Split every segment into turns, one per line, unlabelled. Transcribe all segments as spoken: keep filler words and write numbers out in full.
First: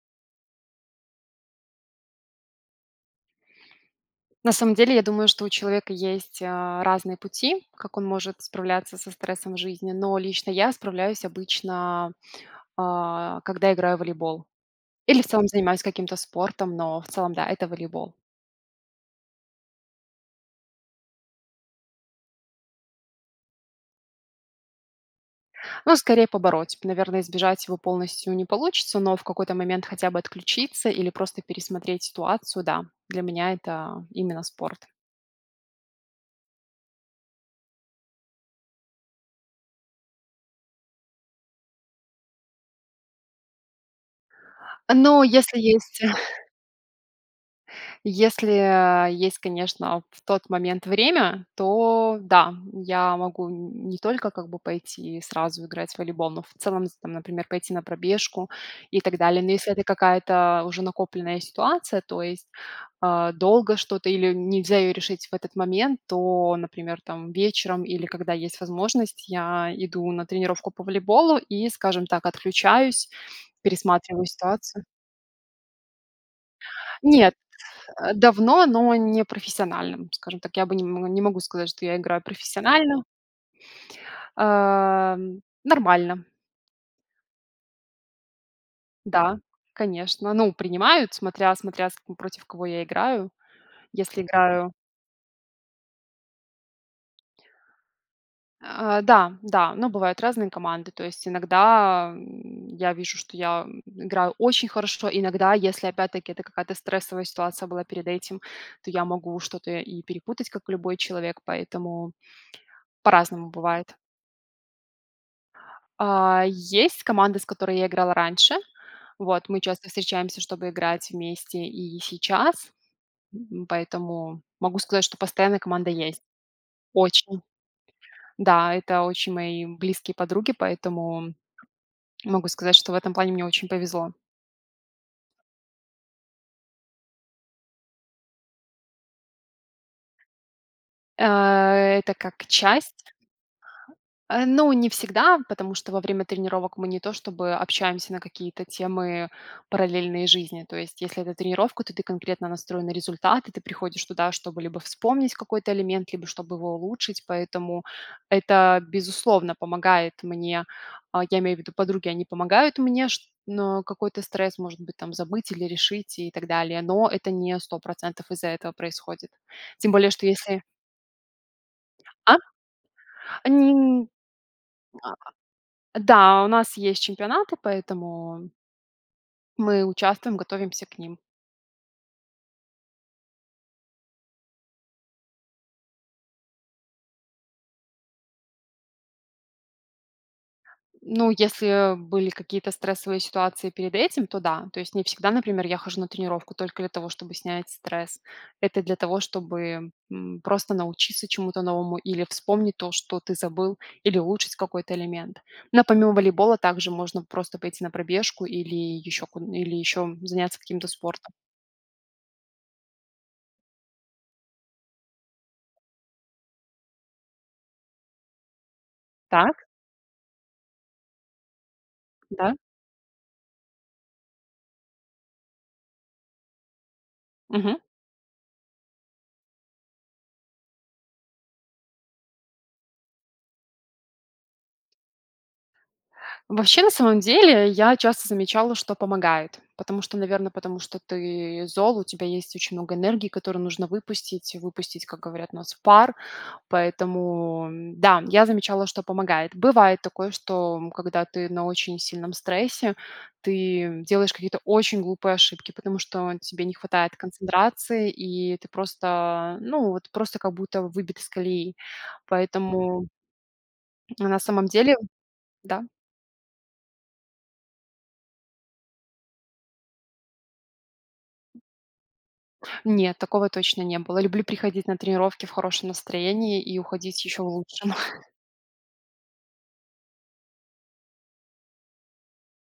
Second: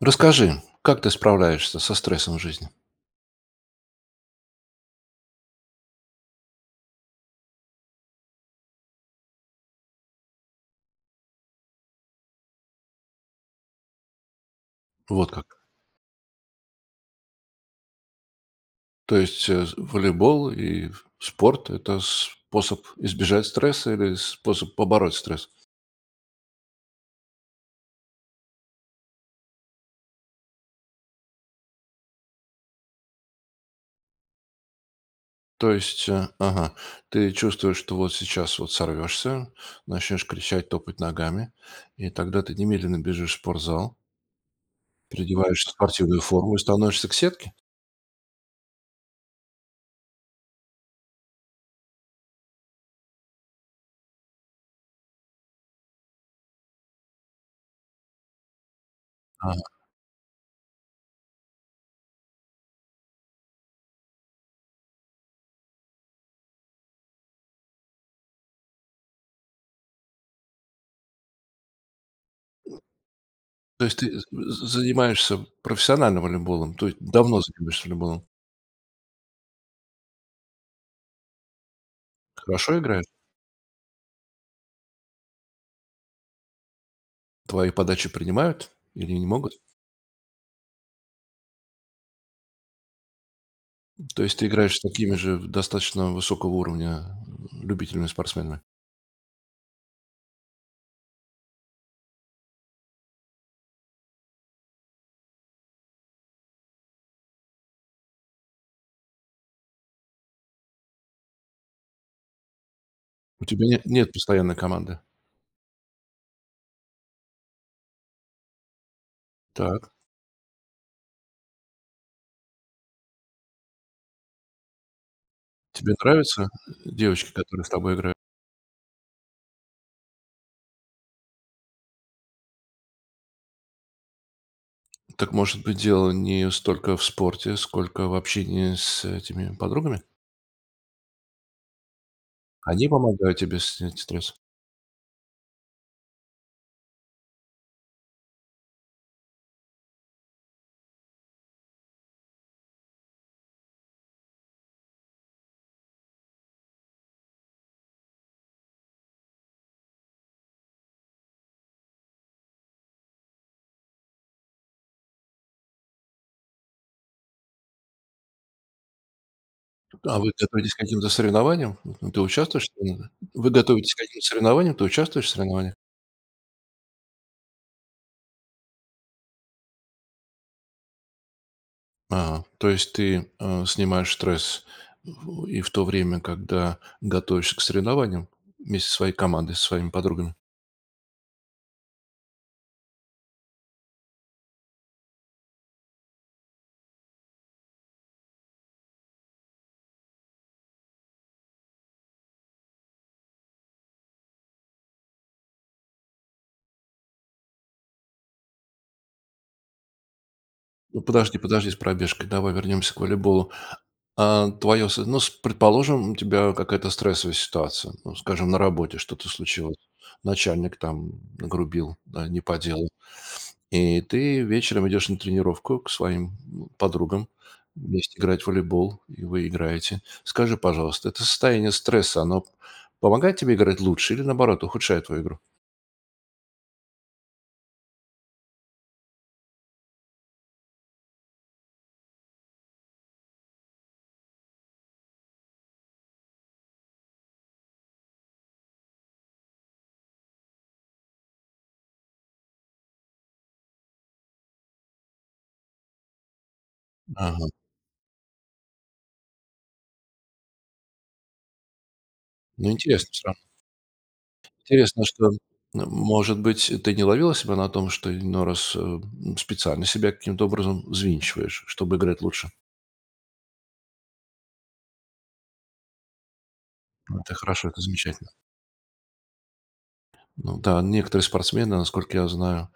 Расскажи, как ты справляешься со стрессом в жизни?
На самом деле, я думаю, что у человека есть, а, разные пути, как он может справляться со стрессом в жизни, но лично я справляюсь обычно, а, когда играю в волейбол или в
Вот
целом
как.
занимаюсь каким-то спортом, но в целом, да, это волейбол.
То есть, э, волейбол и спорт- это способ избежать стресса или способ побороть стресс?
Ну, скорее, побороть. Наверное, избежать его полностью не получится, но в какой-то момент хотя бы отключиться или просто пересмотреть ситуацию, да. Для меня это именно спорт.
То есть, э, ага, ты чувствуешь, что вот сейчас вот сорвёшься, начнёшь кричать, топать ногами, и тогда ты немедленно бежишь в спортзал
Но если
переодеваешься в
есть
спортивную форму и становишься к сетке?
Если, а, есть, конечно, в тот момент время, то да, я могу, н не только, как бы, пойти и сразу играть в волейбол, но в целом, з там, например, пойти на пробежку и так далее. Но
Ага.
если это какая-то уже накопленная ситуация, то есть, а, долго что-то или нельзя её решить в этот момент, то, например, там вечером или когда есть возможность, я иду на тренировку по волейболу и, скажем так, отключаюсь,
То есть ты
пересматриваю
з з з
ситуацию.
занимаешься профессионально волейболом, то есть
Нет,
давно занимаешься
э,
волейболом?
давно, но не профессиональным, скажем так. Я бы не, м, не не могу сказать, что я играю
Хорошо
профессионально.
играешь?
Ам, нормально.
Твои подачи принимают или не
Да,
могут?
конечно, ну, принимают, смотря смотря с к против кого я играю,
То
если
есть ты
играю.
играешь с такими же в достаточно высокого уровня любителями, спортсменами.
Э, да, да, но бывают разные команды. То есть иногда, м, я вижу, что я играю очень хорошо, иногда, если опять-таки это какая-то стрессовая ситуация была перед этим, то я могу что-то и перепутать, как и любой человек. Поэтому
У
по-разному
тебя нет
бывает.
нет постоянной команды.
А, есть команда, с которой я играла раньше. Вот, мы часто
Так.
встречаемся, чтобы играть вместе и сейчас, м, поэтому могу сказать, что постоянно команда
Тебе
есть.
нравятся девочки,
Очень!
которые с тобой игра
Да, это очень мои близкие подруги, поэтому могу сказать, что в этом плане мне очень повезло.
Так, может быть, дело не столько в спорте, сколько в общении с этими подругами?
Э, это как
Они
часть.
помогают тебе снять стресс.
Э, но не всегда, потому что во время тренировок мы не то чтобы общаемся на какие-то темы параллельной жизни. То есть если это тренировка, то ты конкретно настроен на результат, и ты приходишь туда, чтобы либо вспомнить какой-то элемент, либо чтобы его улучшить, поэтому это, безусловно, помогает мне. А, я имею в виду, подруги, они помогают мне, шт но какой-то стресс, может быть, там забыть или решить и так далее, но это не сто процентов из-за этого происходит. Тем более,
А
что
вы
если
готовитесь к каким-то соревнованиям? М, ты
А?
участвуешь в [unintelligible]
А,
вы
не
готовитесь к
м,
каким-то соревнованиям? Ты
а.
участвуешь в соревнованиях.
Да, у нас есть чемпионаты, поэтому мы участвуем, готовимся к ним.
А, то есть ты, э, снимаешь стресс и в то время, когда готовишься к соревнованиям вместе со своей командой, со своими подругами?
Ну, если, э, были какие-то стрессовые ситуации перед этим, то да. То есть не всегда, например, я хожу на тренировку только для того, чтобы снять стресс. Это для того, чтобы, м, просто научиться чему-то новому или вспомнить то, что ты забыл, или улучшить какой-то элемент. Но помимо волейбола также можно просто пойти на пробежку или еще ку или еще заняться каким-то спортом.
Подожди подожди с пробежкой, давай вернемся к волейболу. А, твоё с ну с предположим, у тебя какая-то стрессовая ситуация, ну, скажем, на работе что-то
Так.
случилось, начальник там нагрубил, да, не
Да.
по делу, и ты вечером идешь на тренировку к своим подругам
Мгм.
вместе играть в волейбол, и вы играете. Скажи, пожалуйста, это состояние стресса, оно помогает тебе играть лучше или, наоборот, ухудшает твою игру?
Вообще, на самом деле, я часто замечала, что помогает, потому что, наверно, потому что ты зол, у тебя есть очень много энергии, которую нужно выпустить выпустить, как говорят у нас, пар, поэтому, да, я замечала, что помогает. Бывает такое, что, м, когда ты на очень сильном стрессе, ты делаешь какие-то очень глупые ошибки, потому что, э, тебе не хватает
Ага.
концентрации, и ты просто, ну вот, просто как будто выбит из колеи.
Но
Поэтому
интересно всё равно.
Ну, на самом деле,
Интересно, что,
да.
может быть, ты не ловила себя на том, что иной раз, э, специально себя каким-то образом взвинчиваешь, чтобы играть лучше?
Нет, такого точно не было. Люблю приходить на тренировки в хорошем настроении и уходить
Это
ещё в
хорошо, это
лучшем.
замечательно. Ну да, некоторые спортсмены насколько я знаю,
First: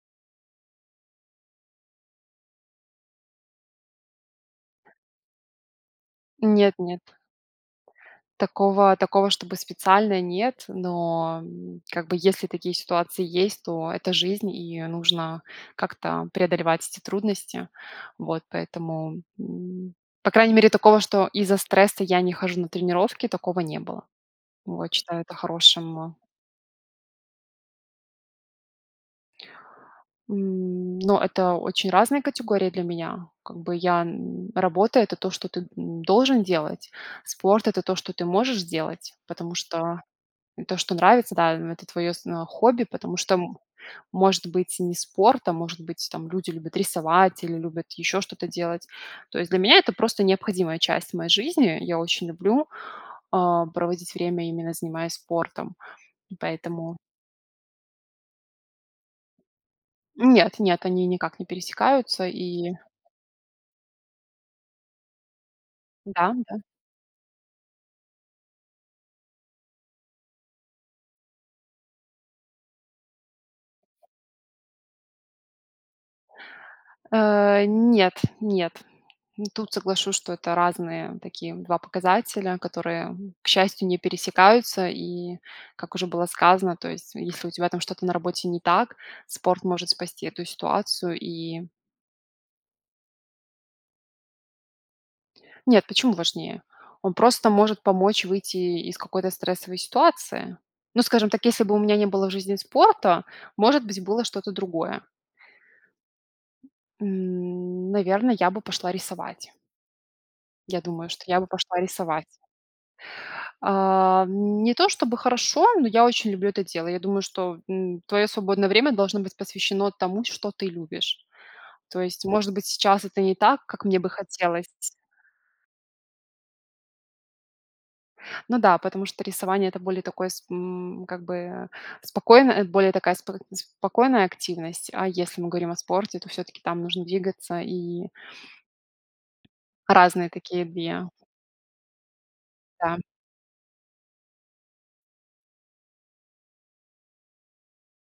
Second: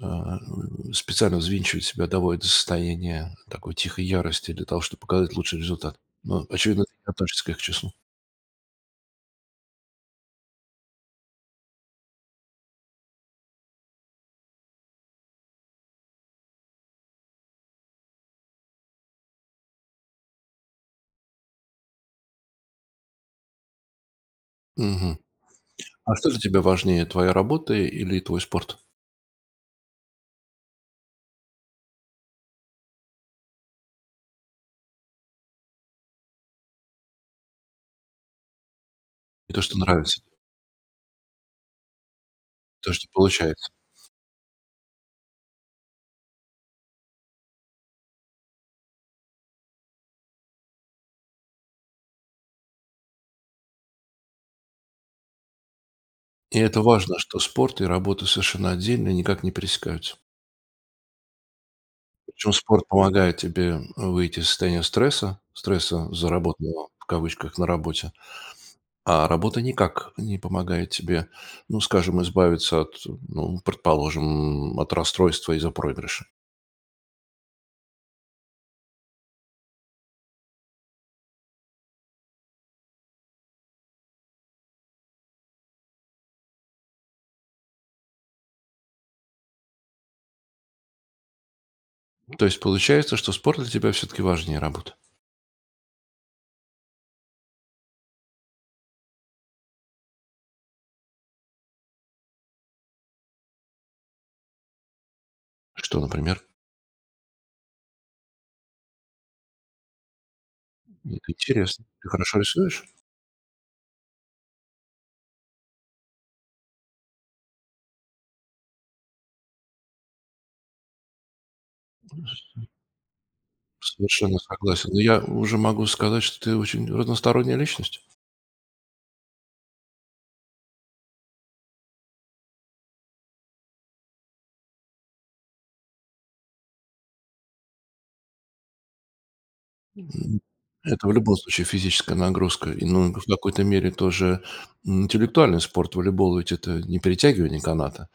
а, м, специально взвинчивают себя, доводят до состояния такой тихой ярости для того, чтобы показать лучший результат. Ну
Нет,
очевидно,
нет.
ты относишься к их числу.
Такого, такого чтобы специально нет, но, м, как бы, если такие ситуации есть, то это жизнь, и нужно как-то преодолевать эти трудности. Вот, поэтому, м, по крайней мере, такого, что из-за стресса я не хожу на тренировки, такого не было. Вот.
Мгм.
Считаю это хорошим
А что для тебя важнее твоя работа или твой спорт?
М, но это очень разные категории для меня. Как бы я н работа- это то, что ты, м, должен делать. Спорт- это то, что ты можешь делать, потому
То что
что,
нравится.
то, что нравится, да это твое сно хобби,
То что
потому что м
получается.
может быть не спорт, а может быть там люди любят рисовать или любят еще что-то делать. То есть для меня- это просто необходимая часть моей жизни. Я очень люблю, а, проводить время, именно занимаясь спортом,
И это
поэтому
важно, что спорт и работа совершенно отдельные, и никак не пересекаются.
Нет нет, они никак не пересекаются,
Причем
и
спорт помогает тебе выйти из состояния стресса, стресса
Да, да.
заработанного в кавычках "на работе". А работа никак не помогает тебе, ну скажем, избавиться от, ну предположим, м, от расстройства из-за проигрыша.
Э, нет, нет. Тут соглашусь, что это разные такие два показателя, которые, к счастью, не пересекаются, и как уже было сказано, то есть, если у тебя там что-то на работе не так, спорт может спасти эту ситуацию, и
То есть получается, что спорт для тебя все-таки важнее работы?
Нет, почему важнее? Он просто может помочь выйти из какой-то стрессовой ситуации. Ну, скажем так, если бы у меня не было в жизни спорта, может быть было что-то другое.
Что, например?
М. Наверное, я бы пошла рисовать. Я думаю,
М,
что я бы пошла
интересно, ты
рисовать.
хорошо рисуешь?
А, не то, чтобы хорошо, но я очень люблю это дело. Я думаю, что, м, твое свободное время должно быть посвящено тому, что ты любишь. То есть, может быть,
[unintelligible]
сейчас это не так, как мне бы
Совершенно
хотелось.
согласен. Ну, я уже могу сказать, что ты очень разносторонняя личность.
Ну да, потому что рисование- это более такое сп м, как бы, э, спокойная, более такая сп спокойная активность. А если мы говорим о спорте, то все-таки там нужно двигаться, и Разные
М.
такие
Это
две.
в любом случае физическая нагрузка, и,
Да.
ну в какой-то мере тоже, м, интеллектуальный спорт волейбол ведь это не перетягивание каната,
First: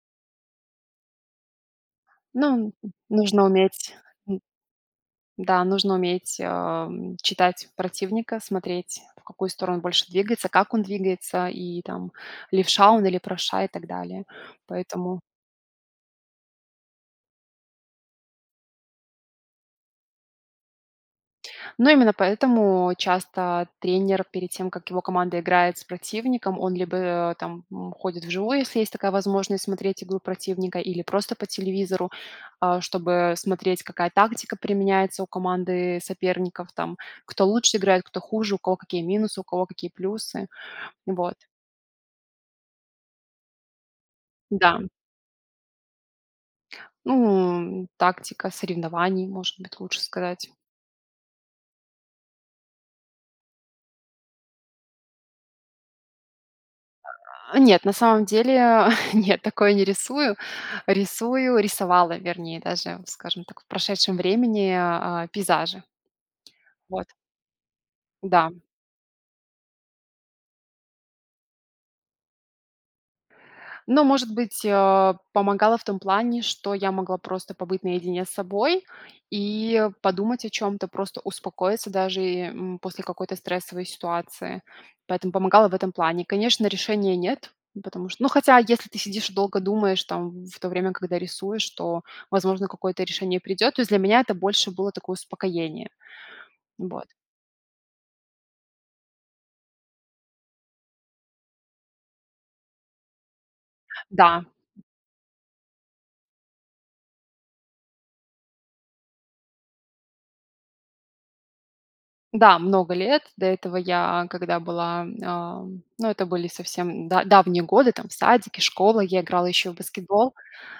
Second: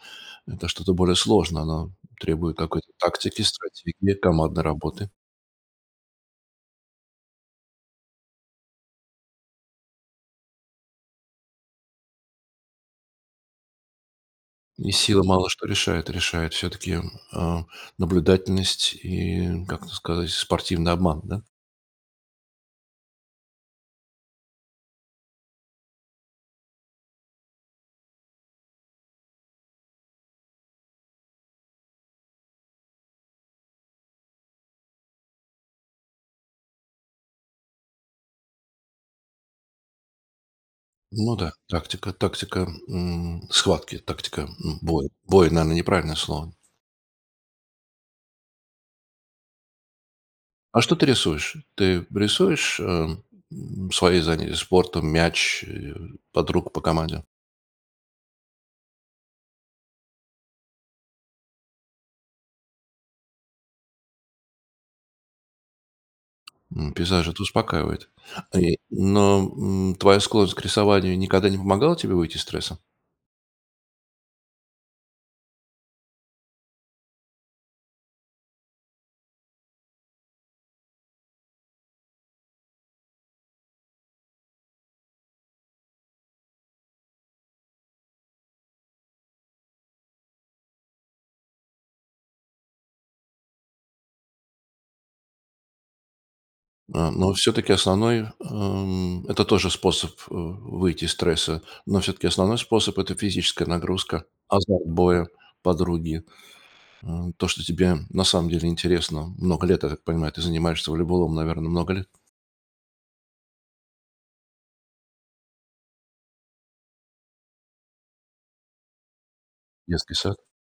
это что-то более сложное, оно требует
Ну,
какой-то тактики,
нужно уметь,
стратегии,
м,
командной работы.
да, нужно уметь, ам, читать противника, смотреть в какую сторону больше двигается, как он двигается, и там левша он или правша, и так далее.
И
Поэтому
сила мало что решает решает все-таки, м, а, наблюдательность и, как это сказать, спортивный обман, да.
Но именно поэтому часто тренер перед тем, как его команда играет с противником, он либо, а, там, м, ходит вживую, если есть такая возможность, смотреть игру противника или просто по телевизору. А, чтобы смотреть, какая тактика применяется у команды соперников, там кто лучше играет, кто хуже, у кого какие минусы, у кого какие плюсы. Вот.
Ну да, тактика, тактика, м, схватки, тактика,
Да.
м, боя. Бой, наверное, неправильное слово.
Ну, тактика соревнований, может быть, лучше сказать.
А что ты рисуешь? Ты рисуешь, эм, свои заня спортом мяч, э, подруг по команде?
А, нет, на самом деле нет, такое не рисую. Рисую, рисовала, вернее, даже, скажем так, в прошедшем времени, а, пейзажи.
М,
Вот.
пейзажи это успокаивает,
Да.
и но, м, твоя склонность к рисованию никогда не помогала тебе выйти из стресса?
Но может быть, а, помогала в том плане, что я могла просто побыть наедине с собой и подумать о чем-то, просто успокоиться даже, э, м, после какой-то стрессовой ситуации. Поэтому помогала в этом плане. Конечно, решения нет, потому что Ну хотя, если ты сидишь и долго думаешь там в то время, когда рисуешь, то, возможно, какое-то решение и придет. То есть для меня это больше было такое успокоение. Вот.
А, но все-таки основной, ам, это тоже способ, а, выйти из стресса, но все-таки основной способ- это физическая нагрузка,
Да.
азарт боя, подруги, а, то что тебе на самом деле интересно. Много лет, я так понимаю, ты занимаешься волейболом, наверное много лет.
Да, много лет. До этого я, когда была, ам, ну это были совсем да давние годы, там садики, школы, я играла еще в
Детский
баскетбол,
сад.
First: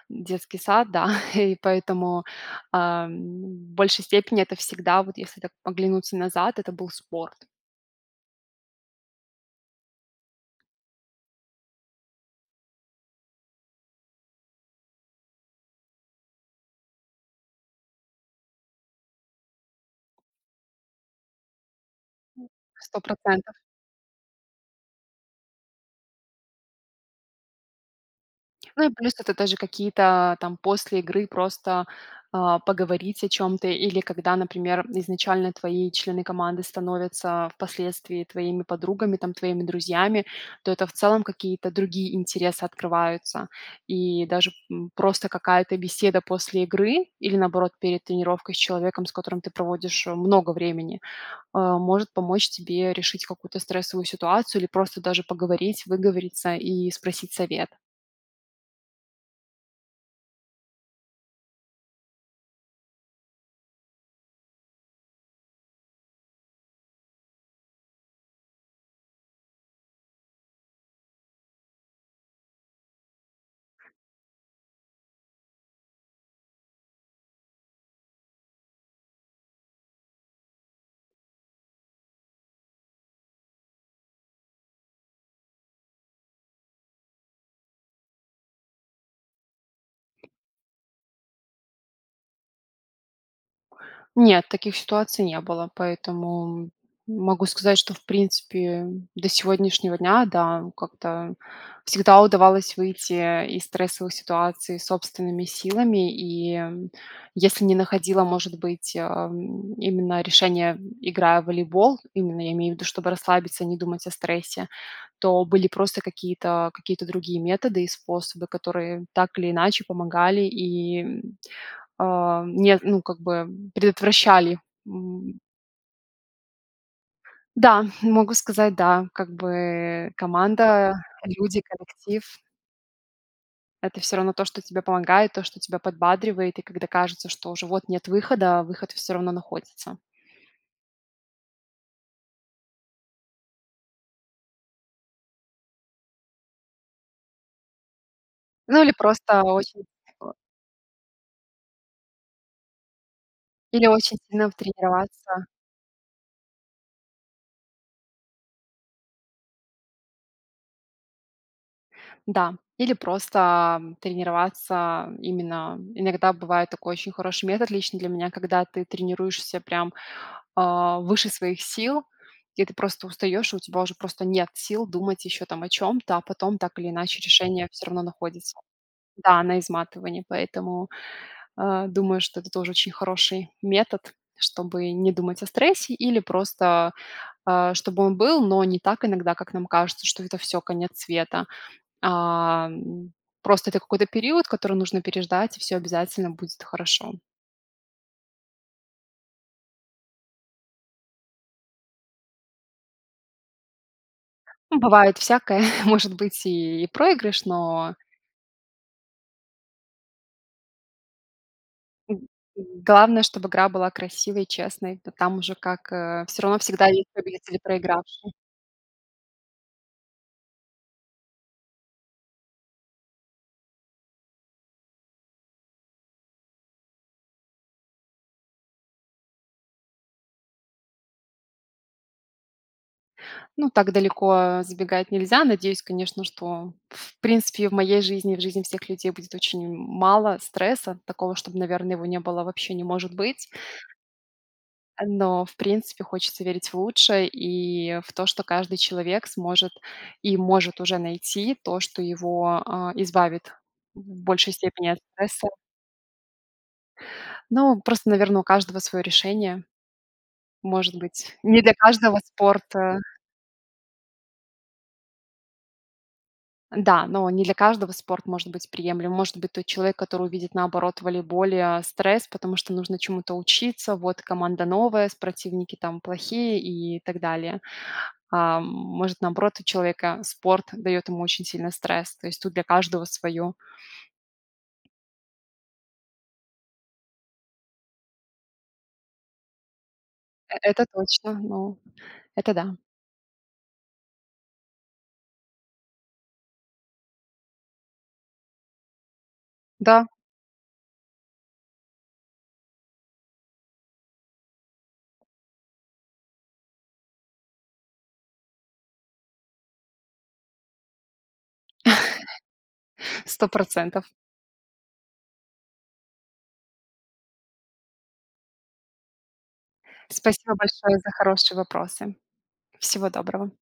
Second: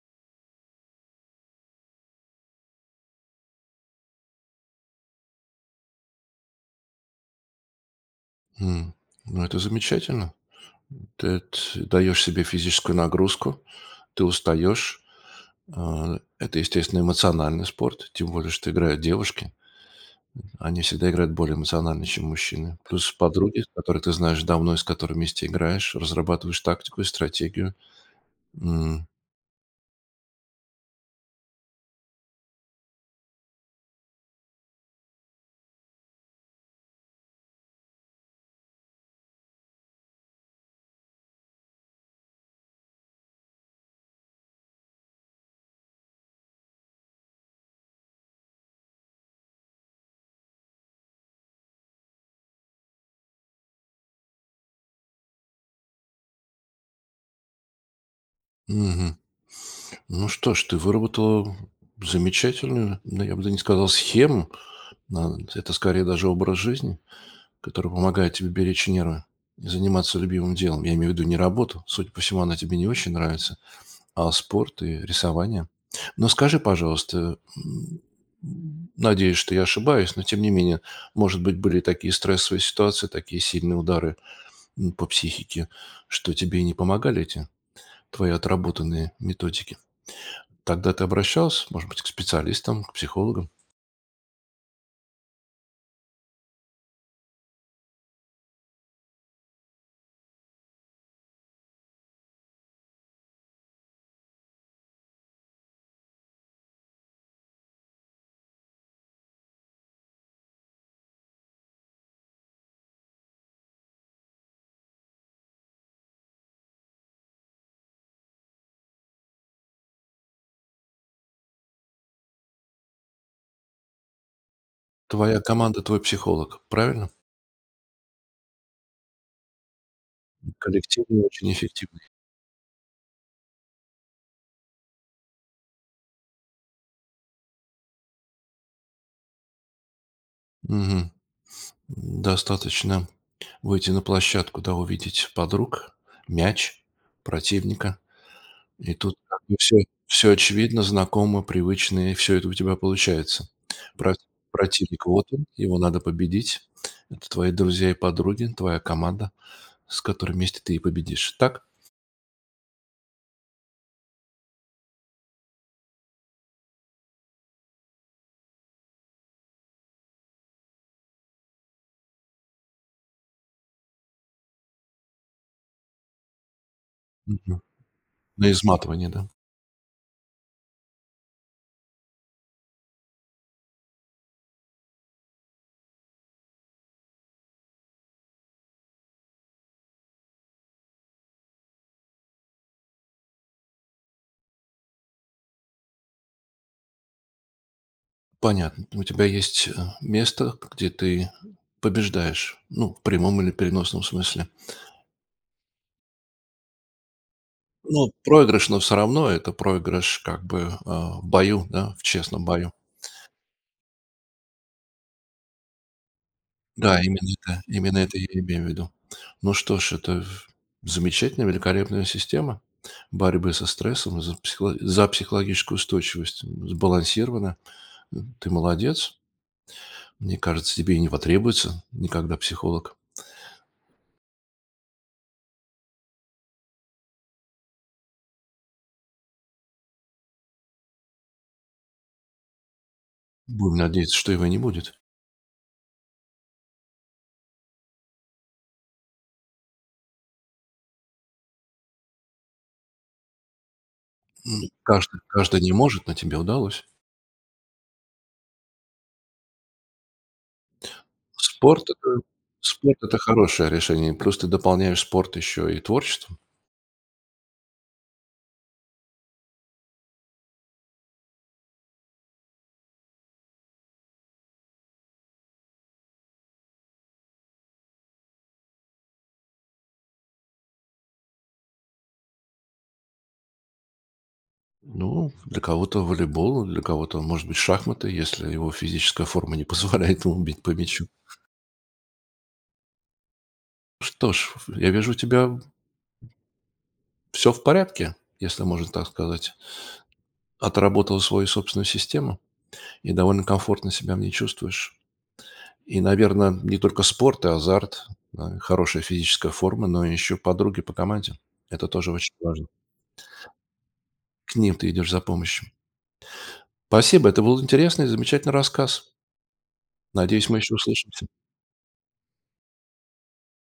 в детский сад, да. И поэтому, а, в большей степени это всегда, вот если так оглянуться назад, это был спорт.
М, ну это замечательно, ты т даешь себе физическую нагрузку, ты устаешь, а, это естественно эмоциональный спорт, тем более что играют девушки, они всегда играют более эмоционально, чем мужчины.
сто
Плюс
процентов.
подруги, с которой ты знаешь давно и с которыми вместе играешь, разрабатываешь тактику и стратегию,
Ну и
м.
плюс это даже какие-то там после игры просто, а, поговорить о чем-то или когда, например, изначально твои члены команды становятся впоследствии твоими подругами, там твоими друзьями. То это в целом какие-то другие интересы открываются. И даже, м, просто какая-то беседа после игры или наоборот перед тренировкой с человеком, с которым ты проводишь много времени, а, может помочь тебе решить какую-то стрессовую ситуацию или просто даже поговорить, выговориться и спросить совет.
Мгм. Ну что ж, ты выработала замечательную, да, я бы да не сказал схему, нан это скорее даже образ жизни, который помогает тебе беречь нервы и заниматься любимым делом. Я имею ввиду не работу, судя по всему, она тебе не очень нравится, а спорт и рисование. Но скажи пожалуйста, э, м, м, надеюсь что я ошибаюсь, но тем не менее, может быть были такие стрессовые ситуации, такие сильные удары, м, по психике, что тебе не помогали эти твои отработанные методики. Тогда ты обращался, может быть к специалистам, к психологам?
Нет, таких ситуаций не было, поэтому могу сказать, что в принципе до сегодняшнего дня, да, как-то всегда удавалось выйти из стрессовых ситуаций собственными силами. И если не находила, может быть, а, именно решения, играя в волейбол, именно я имею в виду, чтобы расслабиться и не думать о стрессе. То были просто какие-то какие-то другие методы и способы, которые так или иначе помогали и, а, не ну как бы, предотвращали, м.
Твоя команда- твой психолог, правильно?
Да, могу сказать, да. Как бы, команда,
Коллективный, очень
люди,
эффективный.
коллектив. Это всё равно то, что тебе помогает, то, что тебя подбадривает, и когда кажется, что уже вот нет выхода, выход всё равно находится.
Мгм. М, достаточно выйти на площадку, да, увидеть подруг, мяч, противника,
Ну, или
и тут как
просто
бы всё,
очень.
всё
[unintelligible]
очевидно знакомо привычно, и всё это у тебя получается.
Или
Про
очень сильно
противник- вот он,
тренироваться.
его надо победить, это твои друзья и подруги- твоя команда, с которой вместе ты и победишь. Так?
Да, или просто тренироваться именно, иногда бывает такой очень хороший метод, лично для меня, когда ты тренируешься прям, а, выше своих сил, и ты просто устаешь, у тебя уже просто нет сил думать еще там о чем-то, а потом так или иначе
Мгм.
решение всё равно
На
находится.
изматывание, да.
Да, на изматывании. Поэтому, э, думаю, что это тоже очень хороший метод, чтобы не думать о стрессе или просто, а, чтобы он был, но не так иногда, как нам кажется, что это всё, конец света. А, просто это какой-то период, который нужно переждать, и всё обязательно будет хорошо.
Понятно, у тебя есть, э, место, где ты побеждаешь, ну в прямом или переносном смысле.
Ум бывает всякое, может быть и проигрыш, но
Ну, проигрыш, но всё равно это проигрыш, как бы, а, в бою, да, в
М,
честном бою.
главное, чтоб игра была красивой и честной, то там уже, как, э, всё равно всегда
Да,
есть
именно
победитель и
ка именно это, я
проигравший.
и имею ввиду. Ну что ж это, ф замечательная великолепная система борьбы со стрессом и за психоло за психологическую устойчивость сбалансирована, ты молодец. Мне кажется тебе и не потребуется никогда психолог.
Ну так далеко, а, забегать нельзя. Надеюсь, конечно, что в принципе в моей жизни, в жизни всех людей будет очень мало стресса. Такого, чтоб, наверно, его не было, вообще не может быть.
Будем надеяться, что его и не будет.
А, но в принципе хочется верить в лучшее и, а, в то, что каждый человек сможет и может уже найти то, что его, а, избавит в большей степени от
Каждый
стресса
каждый не может, но тебе удалось.
Но просто, наверно, у каждого свое решение. Может быть, не для
Спорт
каждого
это спорт
спорта.
это хорошее решение, и плюс ты дополняешь спорт ещё и творчеством.
Н-да, но не для каждого спорт может быть приемлем. Может быть тот человек, который увидит наоборот в волейболе, а, стресс, потому что нужно чему-то учиться, вот команда новая, с противники там плохие и так далее. А, может наоборот у человека спорт даёт ему очень сильный стресс, то есть тут для каждого свое.
Ну для кого-то волейбол, а, для кого-то может быть шахматы, если его физическая форма не позволяет ему
Э
бить по
это
мячу.
точно, ну, это да.
Что ж, ф я вижу у тебя в всё в порядке если можно и так сказать.
Да.
Отработала свою собственную систему и довольно комфортно себя в ней чувствуешь и наверно не только спорт и азарт, на и хорошая физическая форма, но и ещё подруги по команде это тоже очень важно.
сто процентов.
К ним ты идешь за помощью. Спасибо это был интересный и замечательный рассказ. Надеюсь
Спасибо
мы еще
большое за
услышимся.
хорошие вопросы! Всего доброго!